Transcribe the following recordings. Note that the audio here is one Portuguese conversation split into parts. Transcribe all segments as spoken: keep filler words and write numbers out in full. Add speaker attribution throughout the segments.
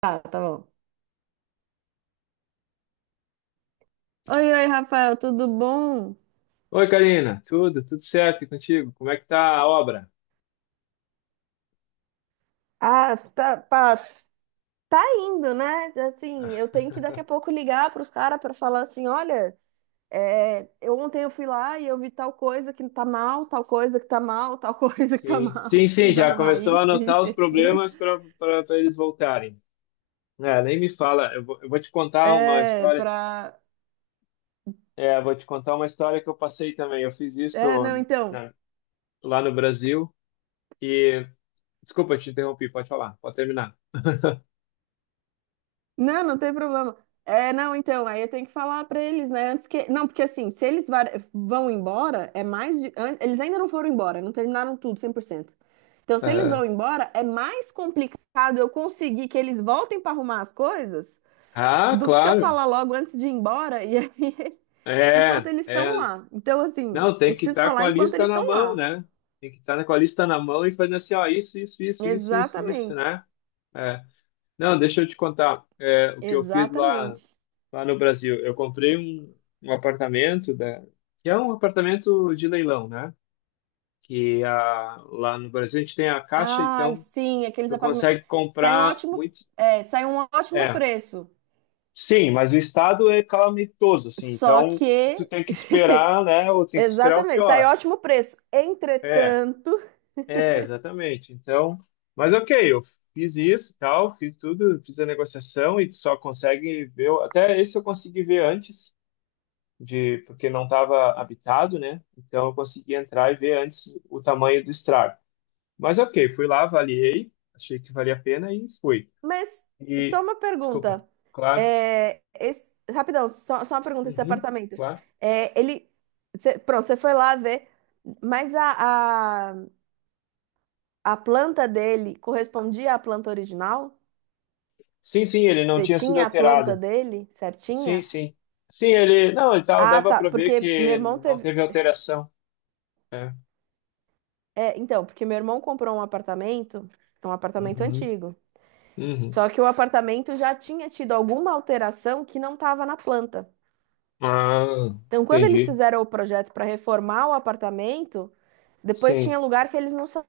Speaker 1: Tá, tá bom. Oi, oi, Rafael, tudo bom?
Speaker 2: Oi, Karina, tudo, tudo certo e contigo? Como é que tá a obra?
Speaker 1: Ah, tá, pá, tá indo, né? Assim, eu tenho que daqui a pouco ligar para os caras para falar assim, olha, é, eu ontem eu fui lá e eu vi tal coisa que tá mal, tal coisa que tá mal, tal coisa que tá
Speaker 2: Sim,
Speaker 1: mal,
Speaker 2: sim, sim,
Speaker 1: precisa
Speaker 2: já
Speaker 1: arrumar
Speaker 2: começou a
Speaker 1: isso,
Speaker 2: anotar
Speaker 1: isso
Speaker 2: os
Speaker 1: e aquilo.
Speaker 2: problemas para para eles voltarem. É, nem me fala, eu vou, eu vou te contar uma
Speaker 1: É,
Speaker 2: história,
Speaker 1: pra.
Speaker 2: é, eu vou te contar uma história que eu passei também. Eu fiz
Speaker 1: É, não,
Speaker 2: isso
Speaker 1: então.
Speaker 2: na- Lá no Brasil e, desculpa, eu te interrompi, pode falar, pode terminar.
Speaker 1: Não, não tem problema. É, não, então, aí eu tenho que falar pra eles, né? Antes que. Não, porque assim, se eles va- vão embora, é mais. de- an- Eles ainda não foram embora, não terminaram tudo cem por cento. Então, se eles
Speaker 2: Aham.
Speaker 1: vão embora, é mais complicado eu conseguir que eles voltem pra arrumar as coisas
Speaker 2: Ah,
Speaker 1: do que se eu
Speaker 2: claro,
Speaker 1: falar logo antes de ir embora e aí, enquanto
Speaker 2: é,
Speaker 1: eles estão
Speaker 2: é,
Speaker 1: lá. Então, assim,
Speaker 2: não, tem
Speaker 1: eu
Speaker 2: que
Speaker 1: preciso
Speaker 2: estar com
Speaker 1: falar
Speaker 2: a
Speaker 1: enquanto
Speaker 2: lista
Speaker 1: eles
Speaker 2: na
Speaker 1: estão
Speaker 2: mão,
Speaker 1: lá.
Speaker 2: né? Tem que estar com a lista na mão e fazendo assim, ó, isso, isso, isso, isso, isso, isso,
Speaker 1: Exatamente.
Speaker 2: né? É. Não, deixa eu te contar, é, o que eu fiz lá,
Speaker 1: Exatamente.
Speaker 2: lá no Brasil. Eu comprei um, um apartamento, da, que é um apartamento de leilão, né? Que a, lá no Brasil a gente tem a Caixa,
Speaker 1: Ai,
Speaker 2: então
Speaker 1: sim, aqueles
Speaker 2: tu
Speaker 1: apartamentos.
Speaker 2: consegue
Speaker 1: Sai um
Speaker 2: comprar
Speaker 1: ótimo,
Speaker 2: muito.
Speaker 1: é, sai um ótimo
Speaker 2: É,
Speaker 1: preço.
Speaker 2: sim, mas o estado é calamitoso, assim,
Speaker 1: Só
Speaker 2: então
Speaker 1: que.
Speaker 2: tu tem que esperar, né? Ou tem que esperar o
Speaker 1: Exatamente, sai
Speaker 2: pior.
Speaker 1: ótimo preço.
Speaker 2: É,
Speaker 1: Entretanto.
Speaker 2: é, exatamente. Então, mas ok, eu fiz isso, e tal, fiz tudo, fiz a negociação e tu só consegue ver. Até esse eu consegui ver antes. De porque não estava habitado, né? Então eu consegui entrar e ver antes o tamanho do estrago. Mas ok, fui lá, avaliei, achei que valia a pena e fui.
Speaker 1: Mas só
Speaker 2: E,
Speaker 1: uma
Speaker 2: desculpa,
Speaker 1: pergunta.
Speaker 2: claro,
Speaker 1: É, esse- Rapidão, só, só uma pergunta: esse
Speaker 2: uhum,
Speaker 1: apartamento.
Speaker 2: claro.
Speaker 1: É, ele. cê- Pronto, você foi lá ver, mas a, a, a planta dele correspondia à planta original?
Speaker 2: Sim, sim, ele não
Speaker 1: Você
Speaker 2: tinha sido
Speaker 1: tinha a planta
Speaker 2: alterado.
Speaker 1: dele
Speaker 2: Sim,
Speaker 1: certinha?
Speaker 2: sim. Sim, ele, não, ele tava,
Speaker 1: Ah,
Speaker 2: dava
Speaker 1: tá.
Speaker 2: para ver
Speaker 1: Porque meu
Speaker 2: que
Speaker 1: irmão
Speaker 2: não
Speaker 1: teve.
Speaker 2: teve alteração. É.
Speaker 1: É, então, porque meu irmão comprou um apartamento, é um apartamento
Speaker 2: Uhum,
Speaker 1: antigo.
Speaker 2: uhum.
Speaker 1: Só que o apartamento já tinha tido alguma alteração que não estava na planta.
Speaker 2: Ah,
Speaker 1: Então, quando eles
Speaker 2: entendi.
Speaker 1: fizeram o projeto para reformar o apartamento, depois tinha
Speaker 2: Sim,
Speaker 1: lugar que eles não sa-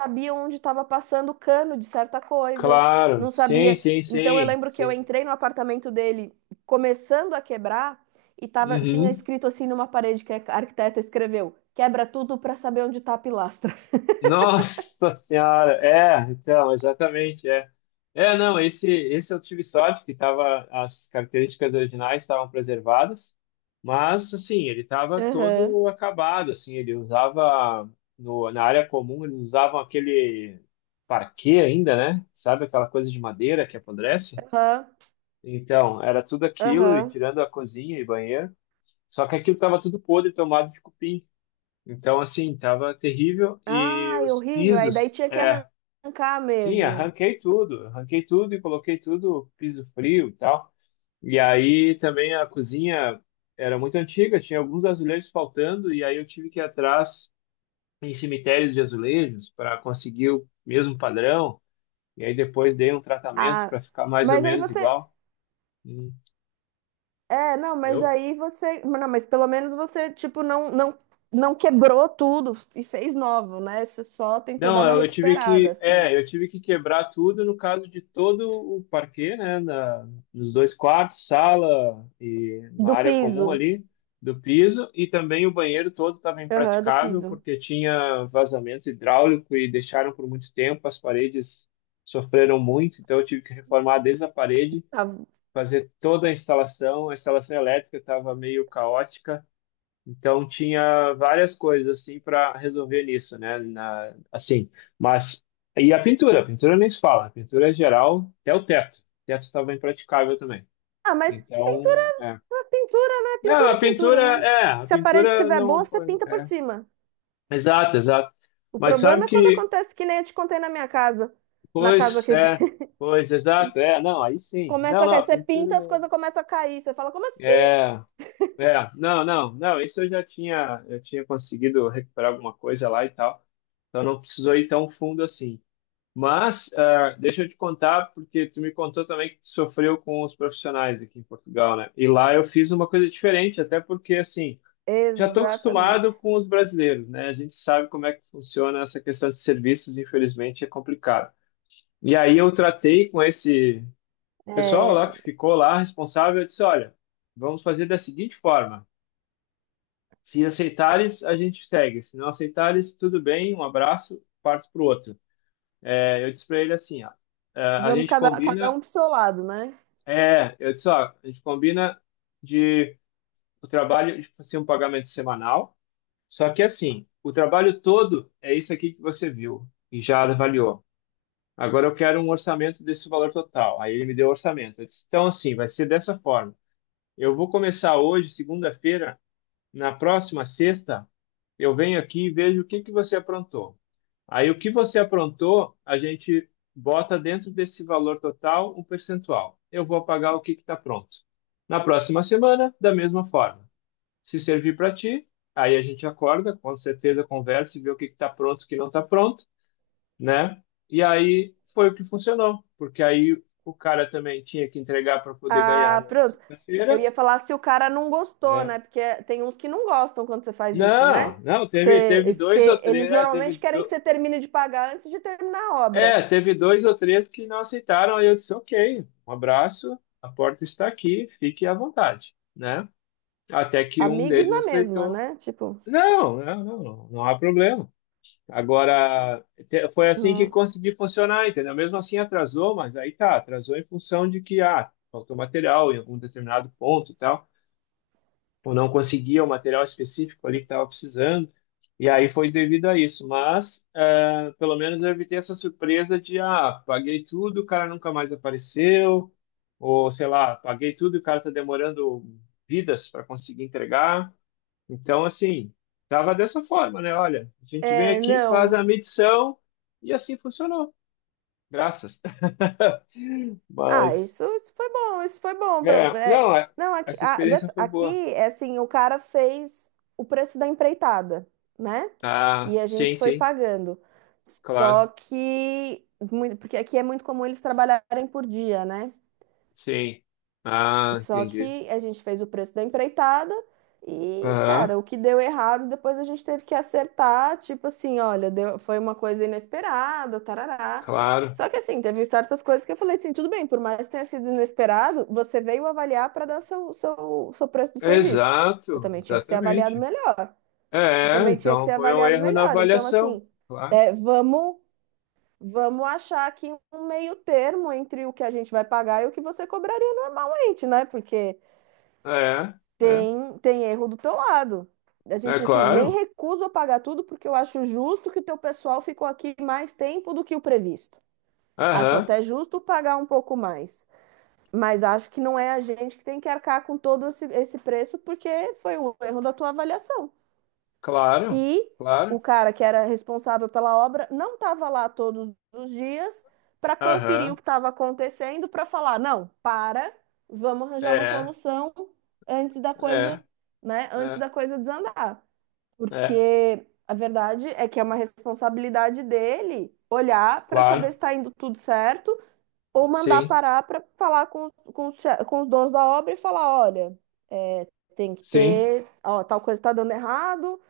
Speaker 1: sabiam onde estava passando o cano de certa coisa,
Speaker 2: claro.
Speaker 1: não
Speaker 2: Sim,
Speaker 1: sabia.
Speaker 2: sim,
Speaker 1: Então, eu
Speaker 2: sim,
Speaker 1: lembro que eu
Speaker 2: sim.
Speaker 1: entrei no apartamento dele, começando a quebrar, e tava, tinha
Speaker 2: Uhum.
Speaker 1: escrito assim numa parede que a arquiteta escreveu: quebra tudo para saber onde está a pilastra.
Speaker 2: Nossa senhora, é, então, exatamente, é. É, não, esse, esse eu tive sorte que tava, as características originais estavam preservadas, mas, assim, ele estava
Speaker 1: Aham,
Speaker 2: todo acabado, assim, ele usava, no, na área comum, eles usavam aquele parquet ainda, né? Sabe aquela coisa de madeira que apodrece?
Speaker 1: aham.
Speaker 2: Então, era tudo aquilo, e
Speaker 1: Aham.
Speaker 2: tirando a cozinha e banheiro, só que aquilo estava tudo podre, tomado de cupim. Então, assim, tava terrível e
Speaker 1: Ai,
Speaker 2: os
Speaker 1: horrível. Aí daí
Speaker 2: pisos,
Speaker 1: tinha que
Speaker 2: é,
Speaker 1: arrancar
Speaker 2: sim,
Speaker 1: mesmo.
Speaker 2: arranquei tudo, arranquei tudo e coloquei tudo piso frio e tal. E aí também a cozinha era muito antiga, tinha alguns azulejos faltando e aí eu tive que ir atrás em cemitérios de azulejos para conseguir o mesmo padrão. E aí depois dei um tratamento
Speaker 1: Ah,
Speaker 2: para ficar mais ou
Speaker 1: mas aí
Speaker 2: menos
Speaker 1: você.
Speaker 2: igual. Hum,
Speaker 1: É, não, mas
Speaker 2: entendeu?
Speaker 1: aí você. Não, mas pelo menos você, tipo, não, não, não quebrou tudo e fez novo, né? Você só tentou dar
Speaker 2: Não,
Speaker 1: uma
Speaker 2: eu eu tive
Speaker 1: recuperada,
Speaker 2: que,
Speaker 1: assim.
Speaker 2: é, eu tive que quebrar tudo no caso de todo o parquet, né, na, nos dois quartos, sala e na
Speaker 1: Do
Speaker 2: área comum
Speaker 1: piso.
Speaker 2: ali do piso e também o banheiro todo estava
Speaker 1: Aham, do
Speaker 2: impraticável
Speaker 1: piso.
Speaker 2: porque tinha vazamento hidráulico e deixaram por muito tempo, as paredes sofreram muito, então eu tive que reformar desde a parede,
Speaker 1: Ah,
Speaker 2: fazer toda a instalação, a instalação elétrica estava meio caótica. Então tinha várias coisas assim para resolver nisso, né? Na, assim, mas e a pintura? A pintura nem se fala. A pintura é geral, até o teto. O teto estava impraticável também.
Speaker 1: ah, mas pintura,
Speaker 2: Então, é.
Speaker 1: é pintura, né?
Speaker 2: Não,
Speaker 1: Pintura, é
Speaker 2: a
Speaker 1: pintura,
Speaker 2: pintura
Speaker 1: né?
Speaker 2: é, a
Speaker 1: Se a parede
Speaker 2: pintura
Speaker 1: estiver
Speaker 2: não
Speaker 1: boa, você
Speaker 2: foi,
Speaker 1: pinta por
Speaker 2: é.
Speaker 1: cima.
Speaker 2: Exato, exato.
Speaker 1: O
Speaker 2: Mas sabe
Speaker 1: problema é quando
Speaker 2: que,
Speaker 1: acontece que nem eu te contei na minha casa. Na casa
Speaker 2: pois,
Speaker 1: que
Speaker 2: é, pois, exato, é, não, aí sim. Não,
Speaker 1: começa a
Speaker 2: não,
Speaker 1: cair,
Speaker 2: a
Speaker 1: você
Speaker 2: pintura
Speaker 1: pinta, as coisas começam a cair. Você fala, como assim?
Speaker 2: é. É, não, não, não, isso eu já tinha, eu tinha conseguido recuperar alguma coisa lá e tal, então não precisou ir tão fundo assim. Mas, ah, deixa eu te contar, porque tu me contou também que tu sofreu com os profissionais aqui em Portugal, né? E lá eu fiz uma coisa diferente, até porque, assim, já estou acostumado
Speaker 1: Exatamente.
Speaker 2: com os brasileiros, né? A gente sabe como é que funciona essa questão de serviços, infelizmente é complicado. E aí eu tratei com esse pessoal
Speaker 1: É,
Speaker 2: lá que ficou lá, responsável, eu disse, olha, vamos fazer da seguinte forma. Se aceitares, a gente segue. Se não aceitares, tudo bem, um abraço, parto pro outro. É, eu disse para ele assim, ó, é, a
Speaker 1: vamos
Speaker 2: gente
Speaker 1: cada, cada
Speaker 2: combina,
Speaker 1: um pro seu lado, né?
Speaker 2: é, eu disse, ó, a gente combina de o trabalho de fazer um pagamento semanal, só que assim, o trabalho todo é isso aqui que você viu e já avaliou. Agora eu quero um orçamento desse valor total. Aí ele me deu o orçamento. Eu disse, então assim, vai ser dessa forma. Eu vou começar hoje, segunda-feira, na próxima sexta, eu venho aqui e vejo o que que você aprontou. Aí o que você aprontou, a gente bota dentro desse valor total um percentual. Eu vou pagar o que está pronto. Na próxima semana, da mesma forma. Se servir para ti, aí a gente acorda, com certeza conversa e vê o que está pronto, e o que não está pronto, né? E aí foi o que funcionou, porque aí o cara também tinha que entregar para poder ganhar
Speaker 1: Ah,
Speaker 2: na
Speaker 1: pronto. Eu
Speaker 2: sexta-feira,
Speaker 1: ia falar se o cara não gostou,
Speaker 2: né?
Speaker 1: né? Porque tem uns que não gostam quando você faz isso, né?
Speaker 2: Não, não,
Speaker 1: Que
Speaker 2: teve, teve
Speaker 1: você-
Speaker 2: dois ou
Speaker 1: porque eles
Speaker 2: três, é, teve
Speaker 1: normalmente querem que
Speaker 2: do-
Speaker 1: você termine de pagar antes de terminar a
Speaker 2: É,
Speaker 1: obra.
Speaker 2: teve dois ou três que não aceitaram, aí eu disse, ok, um abraço, a porta está aqui, fique à vontade, né? Até que um
Speaker 1: Amigos
Speaker 2: deles
Speaker 1: na mesma,
Speaker 2: aceitou.
Speaker 1: né? Tipo,
Speaker 2: Não, não, não, não, não há problema. Agora, te- foi assim que
Speaker 1: não.
Speaker 2: consegui funcionar, entendeu? Mesmo assim atrasou, mas aí tá, atrasou em função de que, ah, faltou material em algum determinado ponto e tal ou não conseguia o material específico ali que estava precisando. E aí foi devido a isso. Mas eh, pelo menos eu evitei essa surpresa de, ah, paguei tudo, o cara nunca mais apareceu, ou sei lá, paguei tudo e o cara está demorando vidas para conseguir entregar. Então, assim, tava dessa forma, né? Olha, a gente vem
Speaker 1: É,
Speaker 2: aqui, faz a
Speaker 1: não.
Speaker 2: medição e assim funcionou. Graças.
Speaker 1: Ah,
Speaker 2: Mas,
Speaker 1: isso, isso foi bom, isso foi bom. Pra,
Speaker 2: é,
Speaker 1: é,
Speaker 2: não, é,
Speaker 1: não, aqui,
Speaker 2: essa
Speaker 1: a-
Speaker 2: experiência
Speaker 1: dessa-
Speaker 2: foi
Speaker 1: aqui
Speaker 2: boa.
Speaker 1: é assim, o cara fez o preço da empreitada, né? E
Speaker 2: Ah,
Speaker 1: a
Speaker 2: sim,
Speaker 1: gente foi
Speaker 2: sim,
Speaker 1: pagando. Só
Speaker 2: claro.
Speaker 1: que, muito, porque aqui é muito comum eles trabalharem por dia, né?
Speaker 2: Sim. Ah,
Speaker 1: Só
Speaker 2: entendi.
Speaker 1: que a gente fez o preço da empreitada e,
Speaker 2: Aham,
Speaker 1: cara, o que deu errado, depois a gente teve que acertar, tipo assim, olha, deu- foi uma coisa inesperada, tarará.
Speaker 2: claro.
Speaker 1: Só que assim, teve certas coisas que eu falei assim, tudo bem, por mais que tenha sido inesperado, você veio avaliar para dar seu, seu, seu preço do serviço. Você
Speaker 2: Exato,
Speaker 1: também tinha que ter avaliado
Speaker 2: exatamente.
Speaker 1: melhor. Você
Speaker 2: É,
Speaker 1: também tinha que
Speaker 2: então
Speaker 1: ter
Speaker 2: foi um
Speaker 1: avaliado
Speaker 2: erro na
Speaker 1: melhor. Então,
Speaker 2: avaliação,
Speaker 1: assim,
Speaker 2: claro.
Speaker 1: é, vamos, vamos achar aqui um meio termo entre o que a gente vai pagar e o que você cobraria normalmente, né? Porque
Speaker 2: É, é,
Speaker 1: tem, tem erro do teu lado. A
Speaker 2: é
Speaker 1: gente, assim, nem
Speaker 2: claro.
Speaker 1: recuso pagar tudo porque eu acho justo que o teu pessoal ficou aqui mais tempo do que o previsto. Acho
Speaker 2: Aham,
Speaker 1: até justo pagar um pouco mais, mas acho que não é a gente que tem que arcar com todo esse, esse preço porque foi um erro da tua avaliação.
Speaker 2: claro,
Speaker 1: E
Speaker 2: claro.
Speaker 1: o cara que era responsável pela obra não estava lá todos os dias para conferir o
Speaker 2: Aham,
Speaker 1: que estava acontecendo, para falar, não, para, vamos arranjar uma
Speaker 2: é,
Speaker 1: solução antes da coisa,
Speaker 2: é,
Speaker 1: né, antes
Speaker 2: é,
Speaker 1: da coisa desandar.
Speaker 2: é,
Speaker 1: Porque a verdade é que é uma responsabilidade dele olhar para saber
Speaker 2: claro.
Speaker 1: se está indo tudo certo ou mandar
Speaker 2: Sim,
Speaker 1: parar para falar com, os- com, os che- com os donos da obra e falar, olha, é, tem que
Speaker 2: sim,
Speaker 1: ter, ó, tal coisa está dando errado,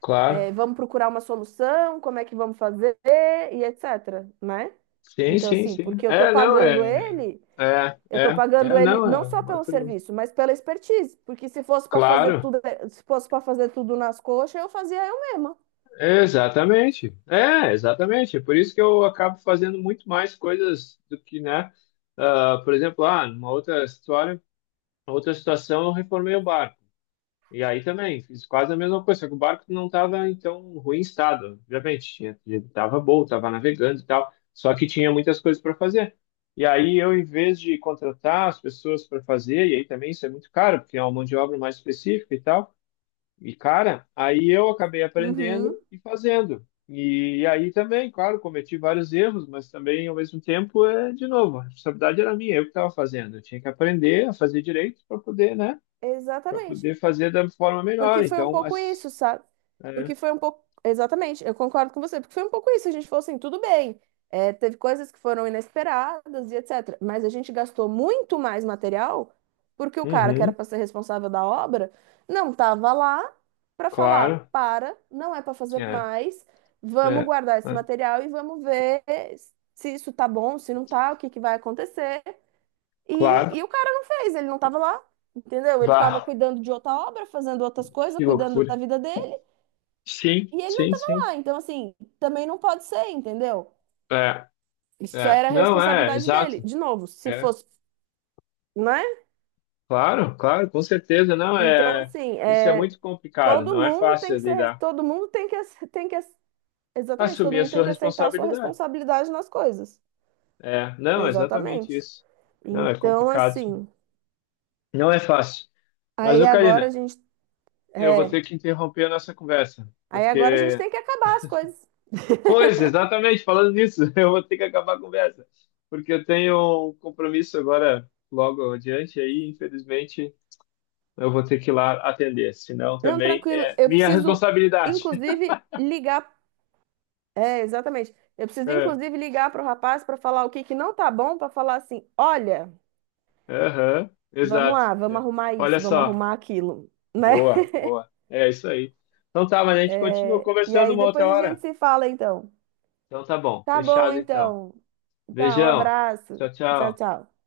Speaker 2: claro.
Speaker 1: é, Vamos procurar uma solução, como é que vamos fazer e etc, né?
Speaker 2: Sim,
Speaker 1: Então,
Speaker 2: sim,
Speaker 1: assim,
Speaker 2: sim.
Speaker 1: porque eu tô
Speaker 2: É, não,
Speaker 1: pagando
Speaker 2: é,
Speaker 1: ele,
Speaker 2: é,
Speaker 1: eu tô
Speaker 2: é, é,
Speaker 1: pagando ele
Speaker 2: não,
Speaker 1: não
Speaker 2: é
Speaker 1: só
Speaker 2: um
Speaker 1: pelo
Speaker 2: outro.
Speaker 1: serviço, mas pela expertise. Porque se fosse para fazer
Speaker 2: Claro.
Speaker 1: tudo, se fosse para fazer tudo nas coxas, eu fazia eu mesma.
Speaker 2: Exatamente. É, exatamente. É por isso que eu acabo fazendo muito mais coisas do que, né? Ah, por exemplo, ah, numa outra história, outra situação, eu reformei o barco. E aí também fiz quase a mesma coisa, só que o barco não estava em tão ruim estado, obviamente. Tinha, estava bom, estava navegando e tal, só que tinha muitas coisas para fazer. E aí eu, em vez de contratar as pessoas para fazer, e aí também isso é muito caro, porque é uma mão de obra mais específica e tal. E, cara, aí eu acabei aprendendo
Speaker 1: Uhum,
Speaker 2: e fazendo. E aí também, claro, cometi vários erros, mas também, ao mesmo tempo, é, de novo, a responsabilidade era minha, eu que estava fazendo. Eu tinha que aprender a fazer direito para poder, né? Para
Speaker 1: exatamente.
Speaker 2: poder fazer da forma melhor.
Speaker 1: Porque foi um
Speaker 2: Então,
Speaker 1: pouco
Speaker 2: as,
Speaker 1: isso, sabe?
Speaker 2: é,
Speaker 1: Porque foi um pouco. Exatamente, eu concordo com você. Porque foi um pouco isso. A gente falou assim, tudo bem. é, teve coisas que foram inesperadas e etcétera. Mas a gente gastou muito mais material porque o cara que era
Speaker 2: uhum,
Speaker 1: para ser responsável da obra não estava lá para falar:
Speaker 2: claro,
Speaker 1: para, não é para fazer
Speaker 2: é,
Speaker 1: mais, vamos
Speaker 2: é,
Speaker 1: guardar esse
Speaker 2: é,
Speaker 1: material e vamos ver se isso tá bom, se não tá, o que que vai acontecer. E, e
Speaker 2: claro.
Speaker 1: o cara não fez, ele não tava lá, entendeu? Ele tava
Speaker 2: Bah,
Speaker 1: cuidando de outra obra, fazendo outras coisas,
Speaker 2: que
Speaker 1: cuidando da
Speaker 2: loucura.
Speaker 1: vida dele,
Speaker 2: Sim,
Speaker 1: e ele não
Speaker 2: sim,
Speaker 1: tava
Speaker 2: sim.
Speaker 1: lá. Então, assim, também não pode ser, entendeu?
Speaker 2: É,
Speaker 1: Isso
Speaker 2: é.
Speaker 1: era a
Speaker 2: Não, é,
Speaker 1: responsabilidade dele.
Speaker 2: exato.
Speaker 1: De novo, se
Speaker 2: É,
Speaker 1: fosse, né?
Speaker 2: Claro, claro, com certeza, não
Speaker 1: Então,
Speaker 2: é.
Speaker 1: assim,
Speaker 2: Isso é
Speaker 1: é,
Speaker 2: muito complicado,
Speaker 1: todo
Speaker 2: não é
Speaker 1: mundo tem
Speaker 2: fácil
Speaker 1: que ser,
Speaker 2: lidar.
Speaker 1: todo mundo tem que, ace- tem que, ace- exatamente, todo
Speaker 2: Assumir a
Speaker 1: mundo tem
Speaker 2: sua
Speaker 1: que aceitar a sua
Speaker 2: responsabilidade.
Speaker 1: responsabilidade nas coisas.
Speaker 2: É, não, exatamente
Speaker 1: Exatamente.
Speaker 2: isso. Não, é
Speaker 1: Então,
Speaker 2: complicado.
Speaker 1: assim,
Speaker 2: Não é fácil. Mas,
Speaker 1: aí
Speaker 2: ô,
Speaker 1: agora a
Speaker 2: Karina,
Speaker 1: gente,
Speaker 2: eu vou
Speaker 1: é,
Speaker 2: ter que interromper a nossa conversa,
Speaker 1: aí agora a gente
Speaker 2: porque.
Speaker 1: tem que acabar as coisas.
Speaker 2: Pois, exatamente, falando nisso, eu vou ter que acabar a conversa, porque eu tenho um compromisso agora, logo adiante, aí, infelizmente, eu vou ter que ir lá atender, senão
Speaker 1: Não,
Speaker 2: também
Speaker 1: tranquilo.
Speaker 2: é
Speaker 1: Eu
Speaker 2: minha
Speaker 1: preciso,
Speaker 2: responsabilidade.
Speaker 1: inclusive, ligar. É, exatamente. Eu preciso, inclusive, ligar para o rapaz para falar o que que não tá bom, para falar assim: olha,
Speaker 2: Aham,
Speaker 1: vamos
Speaker 2: exato.
Speaker 1: lá, vamos
Speaker 2: É.
Speaker 1: arrumar
Speaker 2: Olha
Speaker 1: isso, vamos
Speaker 2: só.
Speaker 1: arrumar aquilo, né?
Speaker 2: Boa, boa. É isso aí. Então tá, mas a gente continua
Speaker 1: E
Speaker 2: conversando
Speaker 1: aí
Speaker 2: uma outra
Speaker 1: depois a gente
Speaker 2: hora.
Speaker 1: se fala, então.
Speaker 2: Então tá bom.
Speaker 1: Tá bom,
Speaker 2: Fechado então.
Speaker 1: então. Tá, um
Speaker 2: Beijão.
Speaker 1: abraço.
Speaker 2: Tchau,
Speaker 1: Tchau,
Speaker 2: tchau.
Speaker 1: tchau.